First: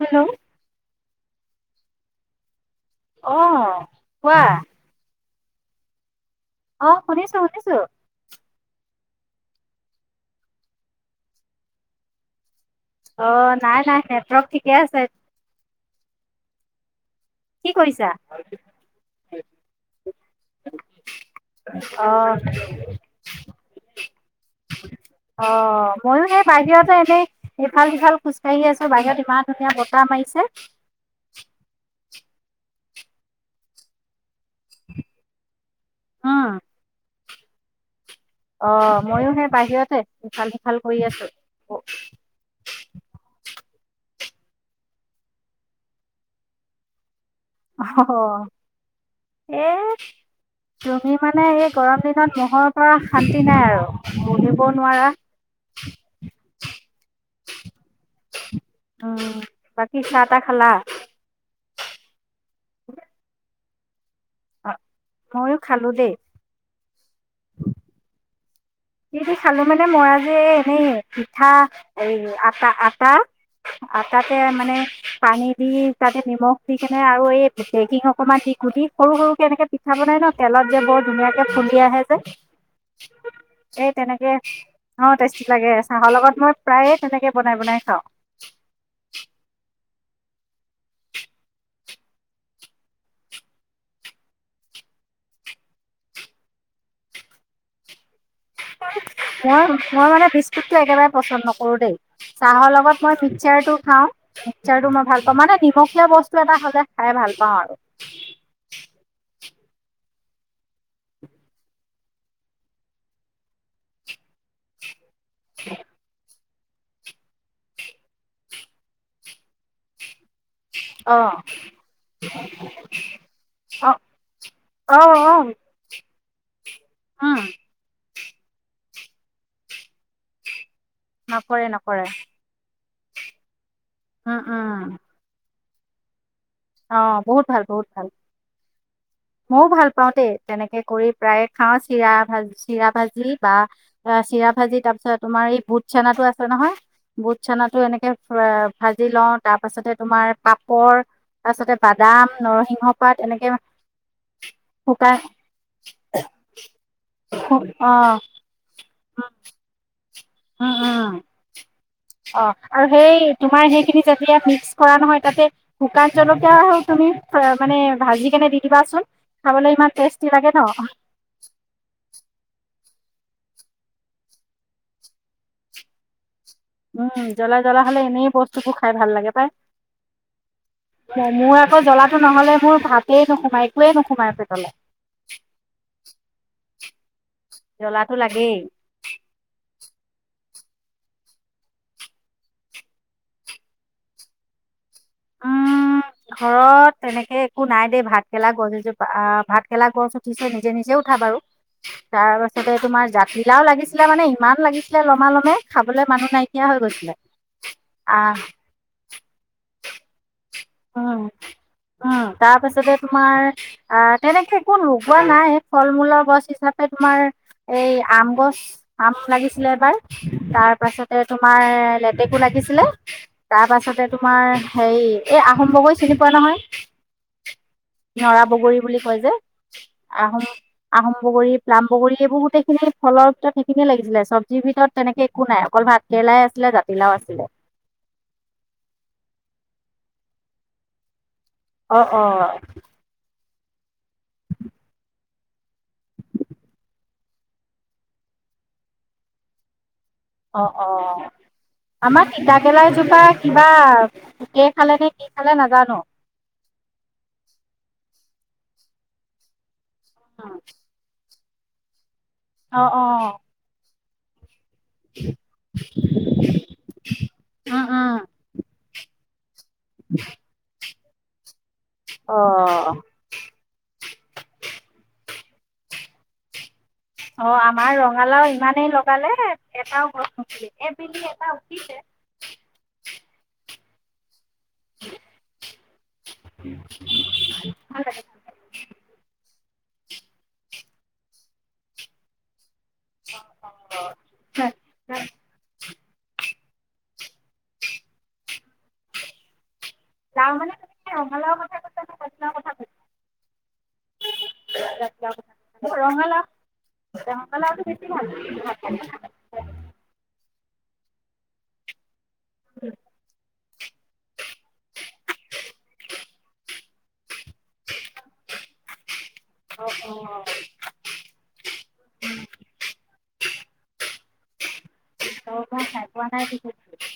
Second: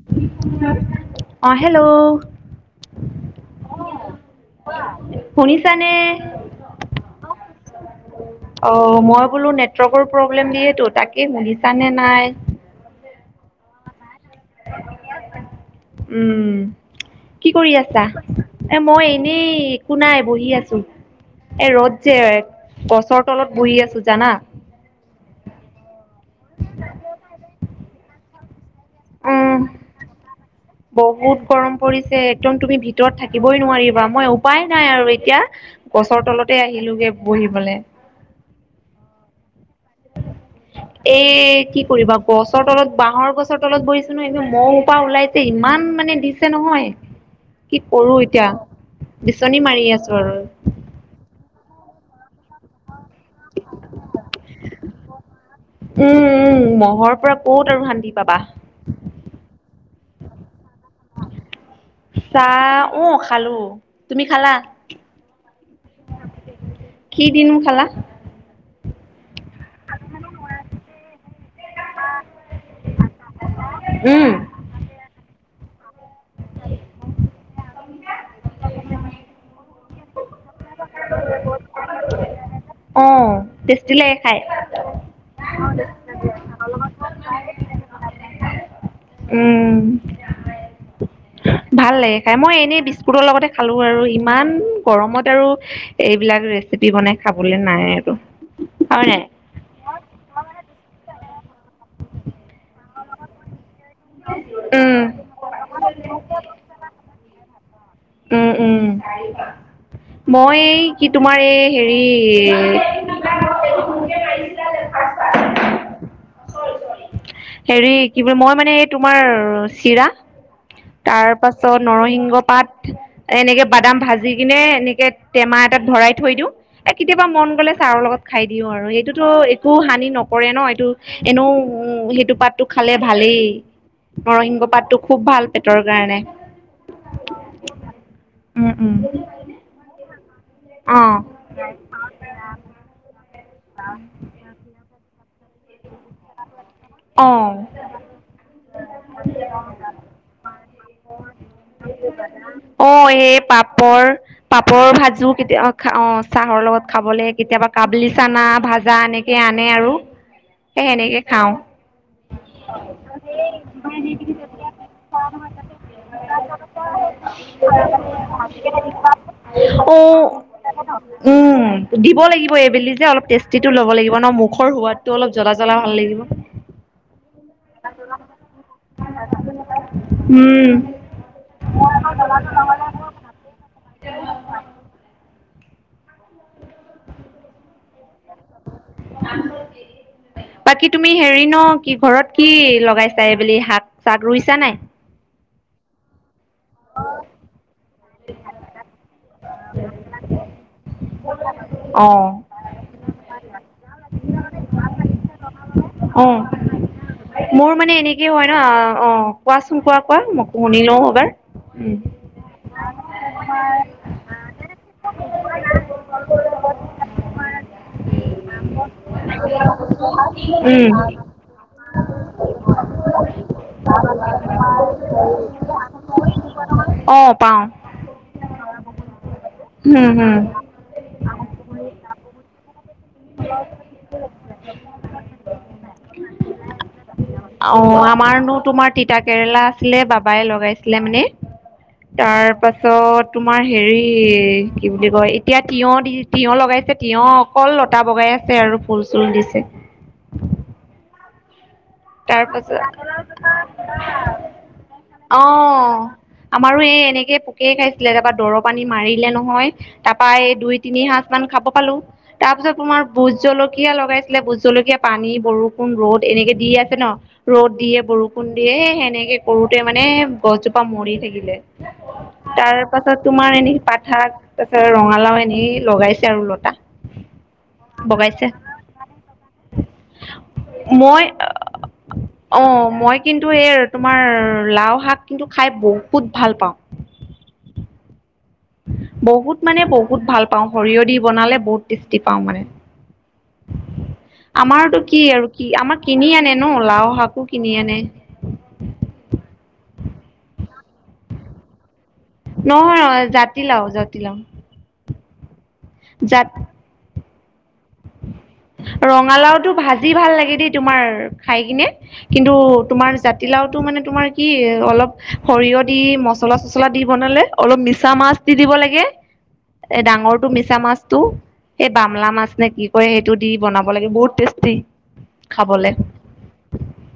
Hello অ' hello. অ' কোৱা। শুনিছানে। অ', শুনিছোঁ- শুনিছোঁ। অঁ মই বোলো নেটৱৰ্কৰ প্ৰব্লেম দিয়েতো তাকেই শুনিছানে নাই? অ নাই নাই নাই নেটৱৰ্ক ঠিকে আছে। উম কি কৰি আছা? এ মই এনেই একো নাই বহি আছো। এ ৰ'দ অ যে গছৰ তলত বহি আছোঁ জানা। অ মইয়ো সেই বাহিৰতে এনেই ইফাল সিফাল খোজকাঢ়ি আছোঁ। বাহিৰত ইমান উম ধুনীয়া বতাহ মাৰিছে। বহুত গৰম পৰিছে একদম তুমি ভিতৰত থাকিবই নোৱাৰিবা মই উপায় নাই আৰু এতিয়া গছৰ উম তলতে আহিলোগে। বহিবলে। অ মইও সে। এ অ কি কৰিবা গছৰ তলত বাঁহৰ গছৰ। তলত বহিছোঁ নহয় এ মহ সোপা ওলাইছে ইমান মানে দিছে নহয়। কি কৰোঁ এতিয়া বিচনী এ মাৰি আছোঁ আৰু। তুমি মানে এই গৰম দিনত মহৰ পৰা শান্তি নাই আৰু বহিব নোৱাৰা। উম উম মহৰ পৰা ক'ত আৰু শান্তি পাবা? বাকি চাহ-তাহ খালা? চাহ ও খালোঁ। তুমি খালা। খালোঁ দে। কি দিনো খালা খালোঁ মানে মই আজি এনেই পিঠা এই আটা আটা। উম আটাতে মানে পানী দি তাতে নিমখ দি কেনে আৰু এই। পেকিং অকনমান দি [unintelligible] সৰু সৰুকে এনেকে পিঠা বনাই নহ তেলত যে বৰ ধুনীয়াকে। উফন্দি আহে অ যে। টেষ্টি লাগে তেনেকে খাই অ টেষ্টি লাগে চাহৰ লগত মই প্ৰায়ে তেনেকে বনাই বনাই খাওঁ। উম। ভাল লাগে খাই মই এনেই বিস্কুটৰ লগতে খালোঁ আৰু ইমান গৰমত আৰু এইবিলাক। ৰেচিপি বনাই খাবলৈ নাই আৰু। হয় নাই মই মই মানে বিস্কুটটো একেবাৰে পচন্দ নকৰোঁ দেই। চাহৰ লগত মই মিক্সাৰ টো। খাওঁ, মিক্সাৰটো উম মই ভাল পাওঁ মানে নিমখীয়া বস্তু এটা হ'লে খাই ভাল পাওঁ আৰু। উম উম। মই এই কি তোমাৰ এই হেৰি। [unintelligible] [inaudible] হেৰি কি বুলি মই মানে এই তোমাৰ চিৰা। অ তাৰ পাছত নৰসিংহ পাত এনেকে অ বাদাম ভাজি কিনে অ এনেকে অ টেমা এটাত ভৰাই। থৈ দিওঁ, এ কেতিয়াবা উম মন গ'লে চাহৰ লগত খাই দিওঁ আৰু এইটোতো একো হানি নকৰে নহ এইটো। নকৰে নকৰে। টো খালে ভালেই উম, নৰসিংহ পাতটো উম, খুব ভাল পেটৰ কাৰণে। অ বহুত ভাল বহুত ভাল উম উম। মইও ভাল পাওঁ দেই। তেনেকে অ কৰি প্ৰায়ে খাওঁ চিৰা ভাজ চিৰা ভাজি বা অ চিৰা ভাজি তাৰ পিছত। তোমাৰ এই বুট চানাটো আছে নহয়। অ বুট চানাটো এনেকে ভাজি লওঁ তাৰ পাছতে তোমাৰ পাপ। ৰ তাৰপিছতে বাদাম অ নৰসিংহ পাত এই এনেকে। পাপৰ পাপৰ শুকাই ভাজো কেতিয়া অ চাহৰ লগত খাবলে কেতিয়াবা কাবলি অ', চানা ভাজ। যা এনেকে আনে আৰু উম, সেই সেনেকে উম, খাওঁ। অ আৰু সেই তোমাৰ সেইখিনি যেতিয়া মিক্স কৰা নহয় তাতে। শুকান জলকীয়া আৰু তুমি মানে ভাজি কেনে দি দিবাচোন খাবলৈ ইমান অ', টেষ্টি লাগে নহ। উম দিব লাগিব এইবেলি। অলপ টেষ্টিটো লব লাগিব ন মুখৰ সোৱাদটো অলপ জ্বলা জ্বলা ভাল লাগিব। উম জ্বলা জ্বলা হ'লে এনেই বস্তুবোৰ খাই ভাল লাগে পাই। উম, মোৰ আকৌ জ্বলাটো নহ'লে মোৰ ভাতেই নোসোমাই একোৱেই নোসোমাই পেটলে। জ্বলাটো লাগেই। বাকী তুমি হেৰি নহ কি ঘৰত কি লগাইছা এইবেলি শাক চাক ৰুইছা নাই। উম। ঘৰত তেনেকে একো নাই দেই ভাতকেৰেলা গছ এজোপা আহ ভাতকেৰেলা গছ উঠিছে নিজে নিজেই। কথা বাৰু তাৰ অ'। পাছতে তোমাৰ জাতিলাওঁ লাগিছিলে মানে ইমান লাগিছিলে লমা লমে অ মোৰ মানে এনেকে আহ হয় নহয় অ কোৱাচোন কোৱা কোৱা মোক। উম উম উম, তাৰপিছতে তোমাৰ আহ তেনেকে কোন ৰ। ৰোৱা নাই ফল-মূলৰ গছ হিচাপে তোমাৰ এই আম গছ। আম লাগিছিলে এবাৰ তাৰপাছতে তোমাৰ লেটেকো লাগিছিলে। তাৰ পাছতে তোমাৰ হেৰি। এই আহোম বগৰী চিনি পোৱা অঁ পাওঁ। নহয় নৰা বগৰী বুলি কয় যে। উম হুম, আহোম আহোম বগৰী পলাম বগৰী এইবোৰ গোটেইখিনি ফলৰ ভিতৰত সেইখিনিয় লাগিছিলে চবজি ভিতৰত তেনেকে একো নাই অকল ভাতকেৰেলা, লাই আছিলে জাতিলাও আছিলে। অ আমাৰনো তোমাৰ তিতা কেৰেলা আছিলে বাবাই লগাইছিলে মানে। অ অ তাৰ পাছত তোমাৰ হেৰি কি বুলি কয়, এতিয়া তিয়হ দি তিঁয়হ লগাইছে তিয়হ অকল লতা বগাই আছে আৰু ফুল চুল দিছে। অ অ, আমাৰ তাৰ তিতাকেলা পাছত জোপা কিবা পুকেই খালে নে কি খালে নাজানো। অ', আমাৰো এই এনেকে পোকে খাইছিলে তাপা দৰৱ। পানী মাৰিলে নহয় তাৰ পা এই দুই তিনি সাজ মান খাব পালো। তাৰপিছত অ তোমাৰ অ ভোজ জলকীয়া লগাইছিলে ভোজ জলকীয়া পানী বৰষুণ ৰ'দ এনেকে দি আছিল, ন ৰ'দ উম দিয়ে উম বৰষুণ দিয়ে সে সেনেকে। সৰুতে মানে গছজোপা মৰি থাকিলে। অ তাৰ পাছত তোমাৰ এনে পাত শাক তাৰ পাছত ৰঙালাও এনে লগাইছে আৰু লতা, অ আমাৰ বগাইছে ৰঙালাও ইমানেই লগালে এটাও গছ নুঠি মই এবেলি এটা উঠ অ মই কিন্তু এই তোমাৰ। লাও শাক কিন্তু খাই বহুত ভাল পাওঁ ভাল লাগে বহুত মানে বহুত ভাল পাওঁ সৰিয়হ দি বনালে বহুত টেষ্টি পাওঁ মানে আমাৰটো কি আৰু কি আমাৰ কিনি আনে ন লাও শাকো কিনি আনে লাও মানে ৰঙালাও কথা কৈছা নে জাতিলাও কথা কৈছা নহয় জাতি লাও জাতি লাও ৰঙালাও ৰঙালাও ৰঙালাওটো ভাজি ভাল লাগে দেই তোমাৰ খাই কিনে কিন্তু তোমাৰ জাতিলাওত টো মানে তোমাৰ কি অলপ সৰিয়হ দি মচলা চচলা দি বনালে অলপ মিছা মাছ দি দিব লাগে অ' এ ডাঙৰটো মিছা মাছটো সেই বামলা মাছ নে কি কয় সেই বনাব লাগে বহুত টেষ্টি অ' মই খাবলে খাই পোৱা নাই বিশেষকৈ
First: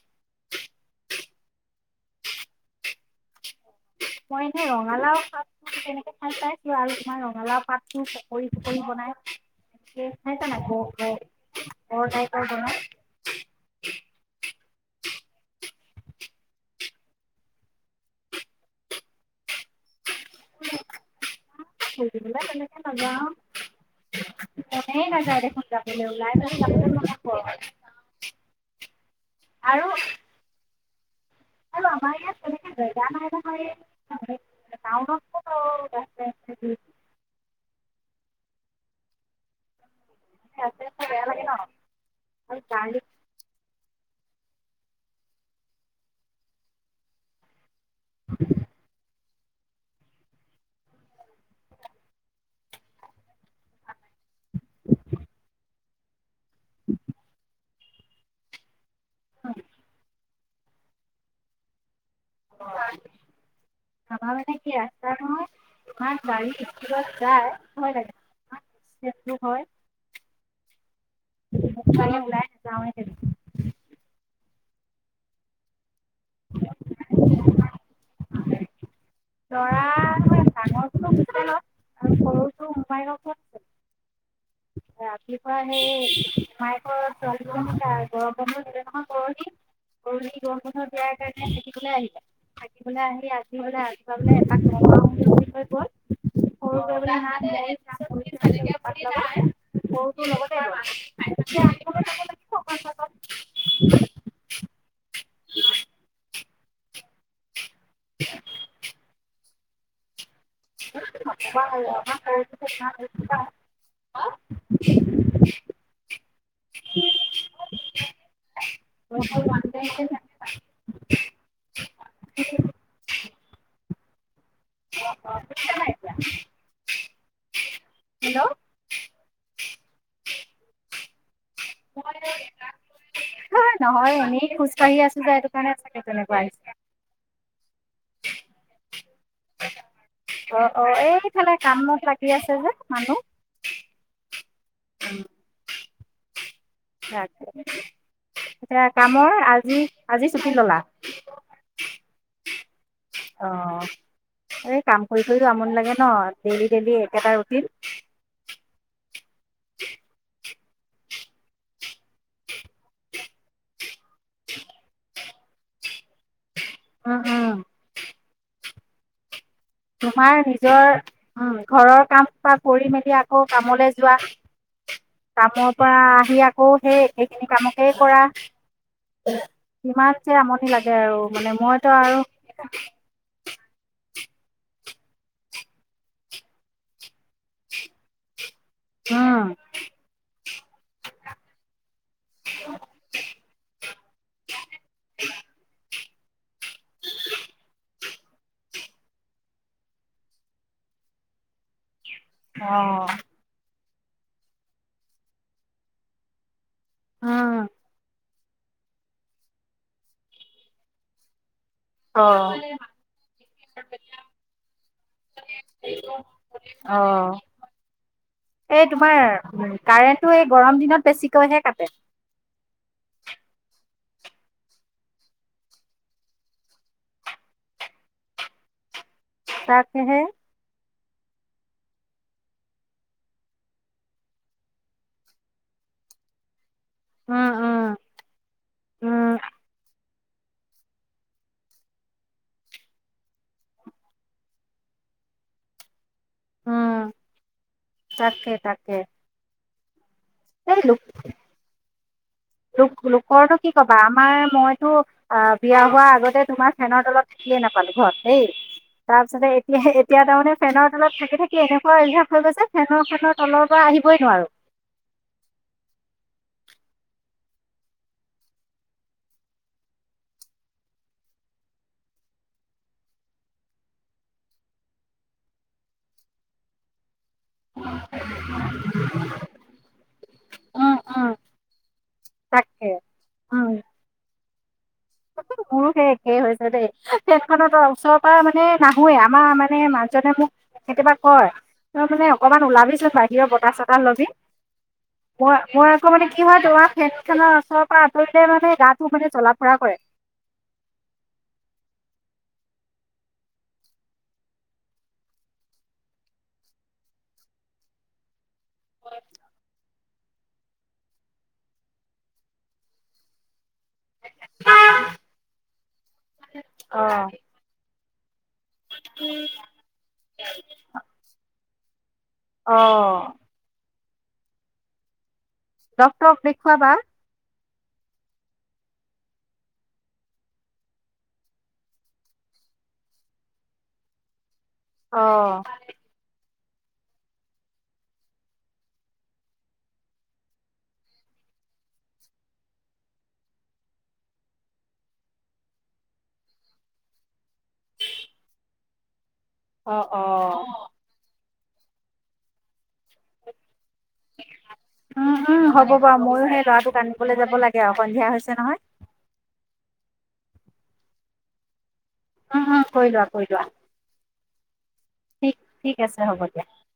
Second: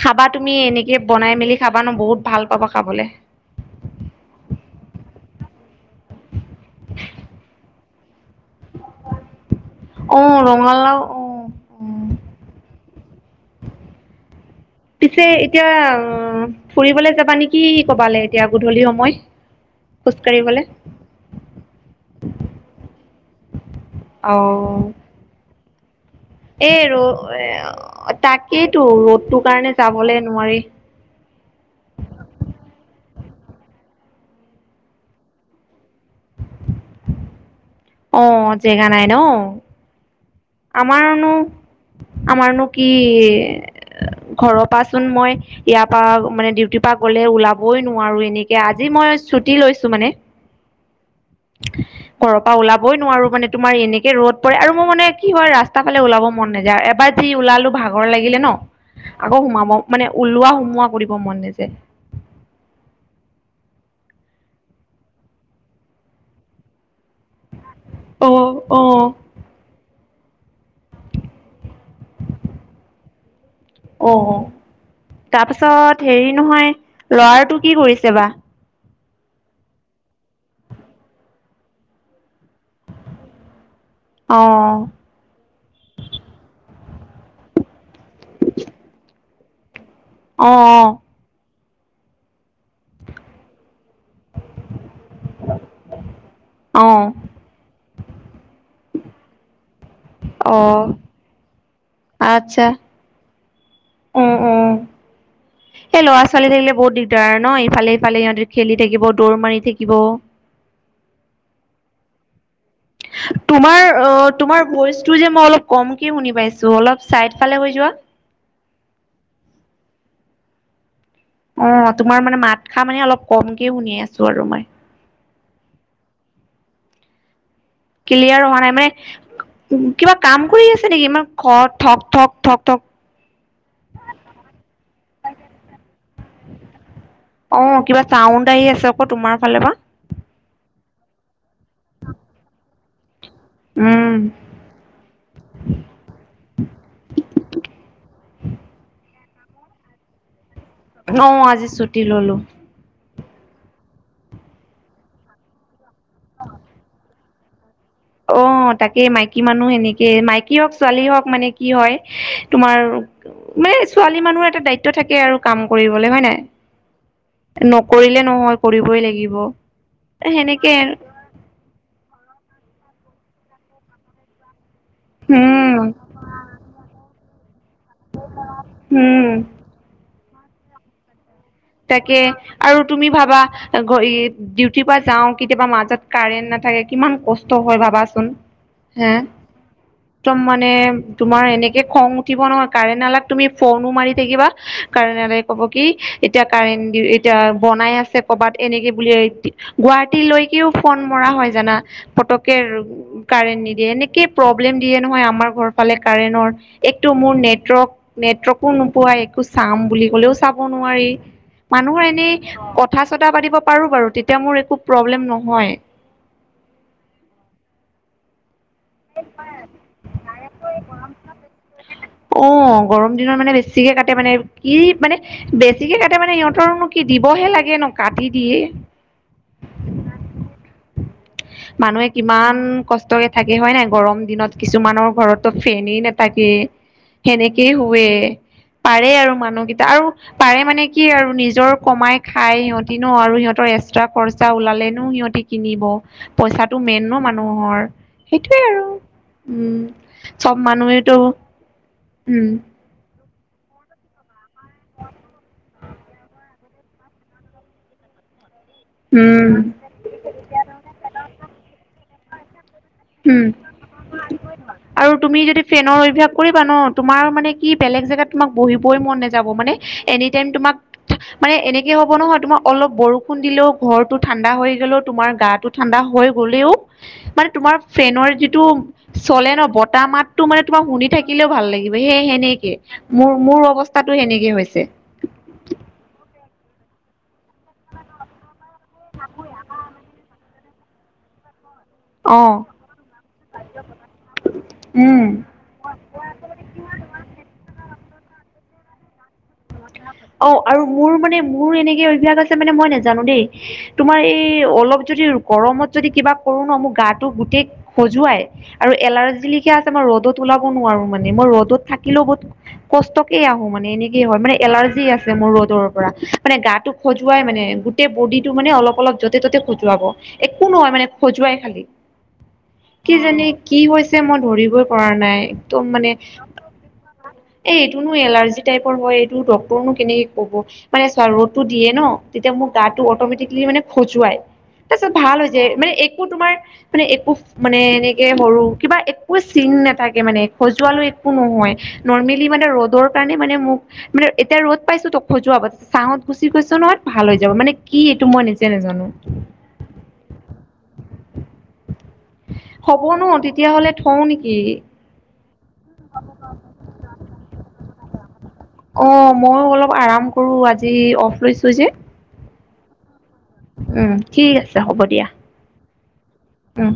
খাবা তু তুমি এনেকে বনাই মেলি খাবা ন বহুত ভাল পাবা খাবলৈ মই এনেই ৰঙালাও পাত তেনেকে খাই পাইছো আৰু তোমাৰ ৰঙালাও পাত পৰি পকৰি বনাই অ খাইছ ন ৰঙালাও অ অ ক খাই ক ত [inaudible] পিছে এতিয়া ফুৰিবলৈ যাবা নেকি কবালে এতিয়া গধূলি সময় খোজকাঢ়িবলে তেনেকে নাযাওঁ মনেই নাযায় দেখোন যা এ ৰ তাকেইতো ৰ'দটোৰ কাৰণে আৰু যাবলে নোৱাৰি আৰু আমাৰ ইয়াত তেনেকৈ জেগা নাই [unintelligible] অ জেগা নাই ন? আছে বেয়া আমাৰনো লাগে ন আৰু আমাৰনো কি? গাড়ী ঘৰৰ পৰা চোন মই ইয়াৰ পৰাা মানে ডউটিৰ পৰা গ'লে ওলাব বৈ নোৱাৰোঁ এনেকে, আজি মই চুটি লৈছো মানে। ঘৰ পৰা ওলাবই নোৱাৰো মানে তোমাৰ এনেকে ৰদ পৰে আৰু মোৰ মানে কি হয় ৰাস্তা ফালে ওলাব মন নাযায়, এবাৰ যি ওলালো ভাগৰ লাগিলে ন আকৌ সোমাব মানে ওলোৱা সোমোৱা কৰিব মন নযায়। উম আমাৰ মানে কি, ৰাস্তা নহয়, ইমান গাড়ী স্পীডত যায়। ভয় লাগে, অ ইমান অ এক্সিডেণ্টবোৰ হয়। ৰাস্তালে ওলাই নাযাওঁৱেই [unintelligible] তাৰপিছত হেৰি নহয়, ল'ৰাটো কি কৰিছে বা? ল'ৰা মানে ডাঙৰটোতো হোষ্টেলত, আৰু সৰুটো মোমায়েকৰ ঘৰত আছে। অ ৰাতিপুৱা সেই মোমায়েক কৰ ছোৱালি দুজনী গৰম বন্ধ দিলে নহয় পৰহি, পৰহি গৰম বন্ধ দিয়াৰ অ কাৰণে সিহঁতি লে আহিলে, থাকিবলৈ আহি আজি বোলে আজ তাৰ পৰা এপাক ঘৰৰ পৰা আহোগে বুলি অ কৈ অ গ'ল, সৰুটোৱে গৈ পিনি হাত ভৰি [unintelligible] সৰুটোও অ লগতে গ'ল, এতিয়া আনিবলে যাব লাগিব আৰু আচ্ছা অকণমান পিছত। এ ল'ৰা ছোৱালী থাকিলে বহুত দিগদাৰ ন, ইফালে সিফালে সিহঁতে খেলি থাকিব, দৌৰ মাৰি থাক কিব [unintelligible] উৎপাত তোমাৰ অ', তোমাৰ ভইচটো যে মই অলপ কমকে শুনি পাইছো, অলপ চাইড ফালে হৈ যোৱা। [unintelligible] অ', তোমাৰ মানে মাতসাৰ মানে অলপ কমকে শুনি আছো আৰু মই। অ' অ', [inaudible] ক্লিয়াৰ হোৱা নাই মানে কিবা কাম কৰি আছে নেকি, ইমান খত ঠক ঠক ঠক ঠক এ নহয় এনেই খোজ কঢ়ি আছো যে এইটো কাৰণে চাগে তেনেকুৱা আহিছে। অ', কিবা চাউণ্ড আহি আছে আকৌ তোমাৰ ফালৰ পৰা। অ', অ', এইফালে কামত লাগি আছে যে, মানুহ। উম। তাকে, সেইয়া কামৰ আজি-আজি অ', আজি ছুটি ল'লো। অ', এই কাম কৰি কৰিতো আমনি লাগে ন, ডেইলি ডেইলি একেটা ৰুটিন। অ', তাকে মাইকী মানুহ এনেকেই, মাইকী হওঁক ছোৱালী হওঁক মানে কি হয় তোমাৰ মানে ছোৱালী মানুহৰ এটা দায়িত্ব থাকে আৰু কাম কৰিবলৈ, হয় নাই? উম, উম। নকৰিলে নহয়, কৰিবই লাগিব। তোমাৰ সেনেকে নিজৰ উম, ঘৰৰ কাম সোপা কৰি মেলি আক কৌ কামলে যোৱা, কামৰ উম পৰা আহি আকৌ সেই একেখিনি কামক কেই কৰা, উম কিমান যে আমনি লাগে আৰু। মানে মইতো আৰু তাকে আৰু তুমি ভাবা ডিউটিৰ পৰা যাওঁ, কেতিয়াবা মাজত কাৰেণ্ট নাথাকে, কিমান কষ্ট হয় ভাবাচোন। হে উম একদম মানে তোমাৰ এনেকে খং উঠিব নহয়, কাৰেণ্ট আলাক তুমি ফ'নো মাৰি থাকিবা কাৰেণঅলাই ক'ব কি এতিয়া কাৰেণ্ট দিও-এতিয়া বনাই আছে ক'ৰবাত এনেকে বুলি, গুৱাহাটীলৈকেও ফোন মৰ কৰা হয় জানা? ফতককে অ', কাৰেণ্ট নিদিয়ে, এনেকেই প্ৰব্লেম দিয়ে নহয় আমাৰ ঘৰৰ ফালে কাৰেণৰ। এইটো মোৰ উম নেটৱৰ্ক-নেটৱৰ্কো নোপোৱা, একো চাম বুলি ক'লেও চাব নোৱাৰি মানুহৰ এনেই অ', কথা চতা পাতিব পাৰো বাৰু, তেতিয়া মোৰ একো প্ৰব্লেম নহয়। অ'। এই তোমাৰ কাৰেণ্টটো এই গৰম দিনত বেছিকৈহে কাটে [inaudible] অ' অ', গৰম দিনত মানে বেছি কাট মানে কি মানে বেছিকে কাটে মানে সিহতৰনো কি দিবহে লাগে ন কাটি দিয়ে। তাকহে মানুহে কিমান কষ্টকে থাকে হয় নাই গৰম দিনত কিছুমানৰ ঘৰতো ফেনেই নাথাকি। উম সেনেকেই উম শৱে পাৰে আৰু উম মানুহকেইটা আৰু পাৰে মানে কি আৰু নিজৰ কমাই খাই সিহতিনো আৰু সিহতৰ এক্সট্ৰা খৰ্চা ওলালেনো সি সিহতি কিনিব পইচাটো মেন উম ন মানুহৰ তাকে সেইটোয়ে আৰু তাকে উম। চব মানুহেটো দুখ ঘৰতটো কি ক'বা আমাৰ মইতো অ, বিয়া হোৱা আগতে তোমাৰ ফেনৰ তলত থাকিয়ে নাপালো ঘৰত। দেই তাৰপিছতে উম এতিয়া এতিয়া তাৰমানে ফেনৰ তলত থাকি - থাকি এনেকুৱা অলভাৱ হৈ গৈছে। ফেনৰ খনৰ উম তলৰ পৰা আহিবই নোৱাৰো আৰু তুমি যদি ফেনৰ অভ্যয়াস কৰিবা ন। তোমাৰ মানে কি বেলেগ জেগাত তোমাক বহিবই মন নাযাব মানে এনি টাইম তোমাক মানে এনেকে। হ'ব নহয় তোমাৰ অলপ বৰষুণ দিলেও ঘৰটো ঠাণ্ডা হৈ গ'লেও তোমাৰ গাটো ঠাণ্ডা হৈ গ'লেও। মানে তোমাৰ ফেনৰ যিটো চলে ন বতাহ মাতটো মানে তোমাক উম শুনি উম থাকিলেও ভাল লাগিব সেইেনেকে। তাকে মোৰ - মোৰ উম অৱস্থাতটো সেনেকে হৈছে। [inaudible] পুৰুষে একেই হৈছে দেই তেতখনত ওচৰৰ পৰা মানে নাহৱে আমাৰ মানে মানজনে মোক কেতিয়াবা কয় তই মানে অ অকমান ওলাবিছিল বাহিৰৰ বতাহ চতাহ ল'বি। উম মই - মই আকৌ মানে কি হয় তোমাৰ ফেট খেলা ওচৰত পৰা আতৰিলে মানে গা টো মানে জলাুৰা কৰে। অ, আৰু মোৰ মানে মোৰ এনেকে অভাস আছে মানে মই নাজানো দেই তোমাৰ এই অলপ য গৰমত যদি কিবা কৰো ন মোক গাটো গোটেই সজুৱাই আৰু এলাৰ্জ লকে আ মই ৰ'দত ওলাব নোৱাৰো মানে মই ৰ'দত থাকিলেও বহুত কষ্টকে আহো মানে এনে এলাৰ্জি আছে মোৰ ৰ'দৰ পৰা মানে গাটো খজুৱাই মানে গোটেই বডিত। টো মানে অলপ - অলপ য'তে ত'তে খজুৱাব একো নহয় মানে খজুৱাই খালি। অ কি জানি কি হৈছে মই ধৰিবই পৰা নাই। একদম মানে ডকটৰক দেখুৱাবা। এইটোনো এলাৰ্জি টাইপৰ হয়। ডটৰনো কেনেকে ক'ব মানে ৰ'দটো দিয়ে ন তেতিয়া মোক গাটো অটমেটিকেলি মানে খজুৱাই তাৰপিছত অ ভাল হৈ হৈছে মানে একো তোমাৰ মানে একো মানে এনেকে সৰু কিবা একো চিন নাথাকে মানে সজোৱালো একো নহয়। নৰ্মেলি মানে ৰ'দৰ কাৰণে মানে মোক মানে এতিয়া ৰ'দ পাইছো তো খজুৱ চাঙত গুচি গৈছ নহয় ভাল হৈ যাব মানে কি এইটো মই নিজে নাজানো। জানো অ - অ। হব ন তেতিয়াাহলে থও নেকি। উম উম, হ'ব বাৰু ময়ো সেই ল'ৰাটোক আনিবলৈ যাব লাগে আৰু সন্ধিয়া হৈছে নহয়। কৰৰু আজি অফ লৈছো যে। উম, হম কৰিলোৱা - কৰিলোৱা। উম ঠিক আছে হ'ব দিয়া। ঠিক আছে হ'ব দিয়া। উম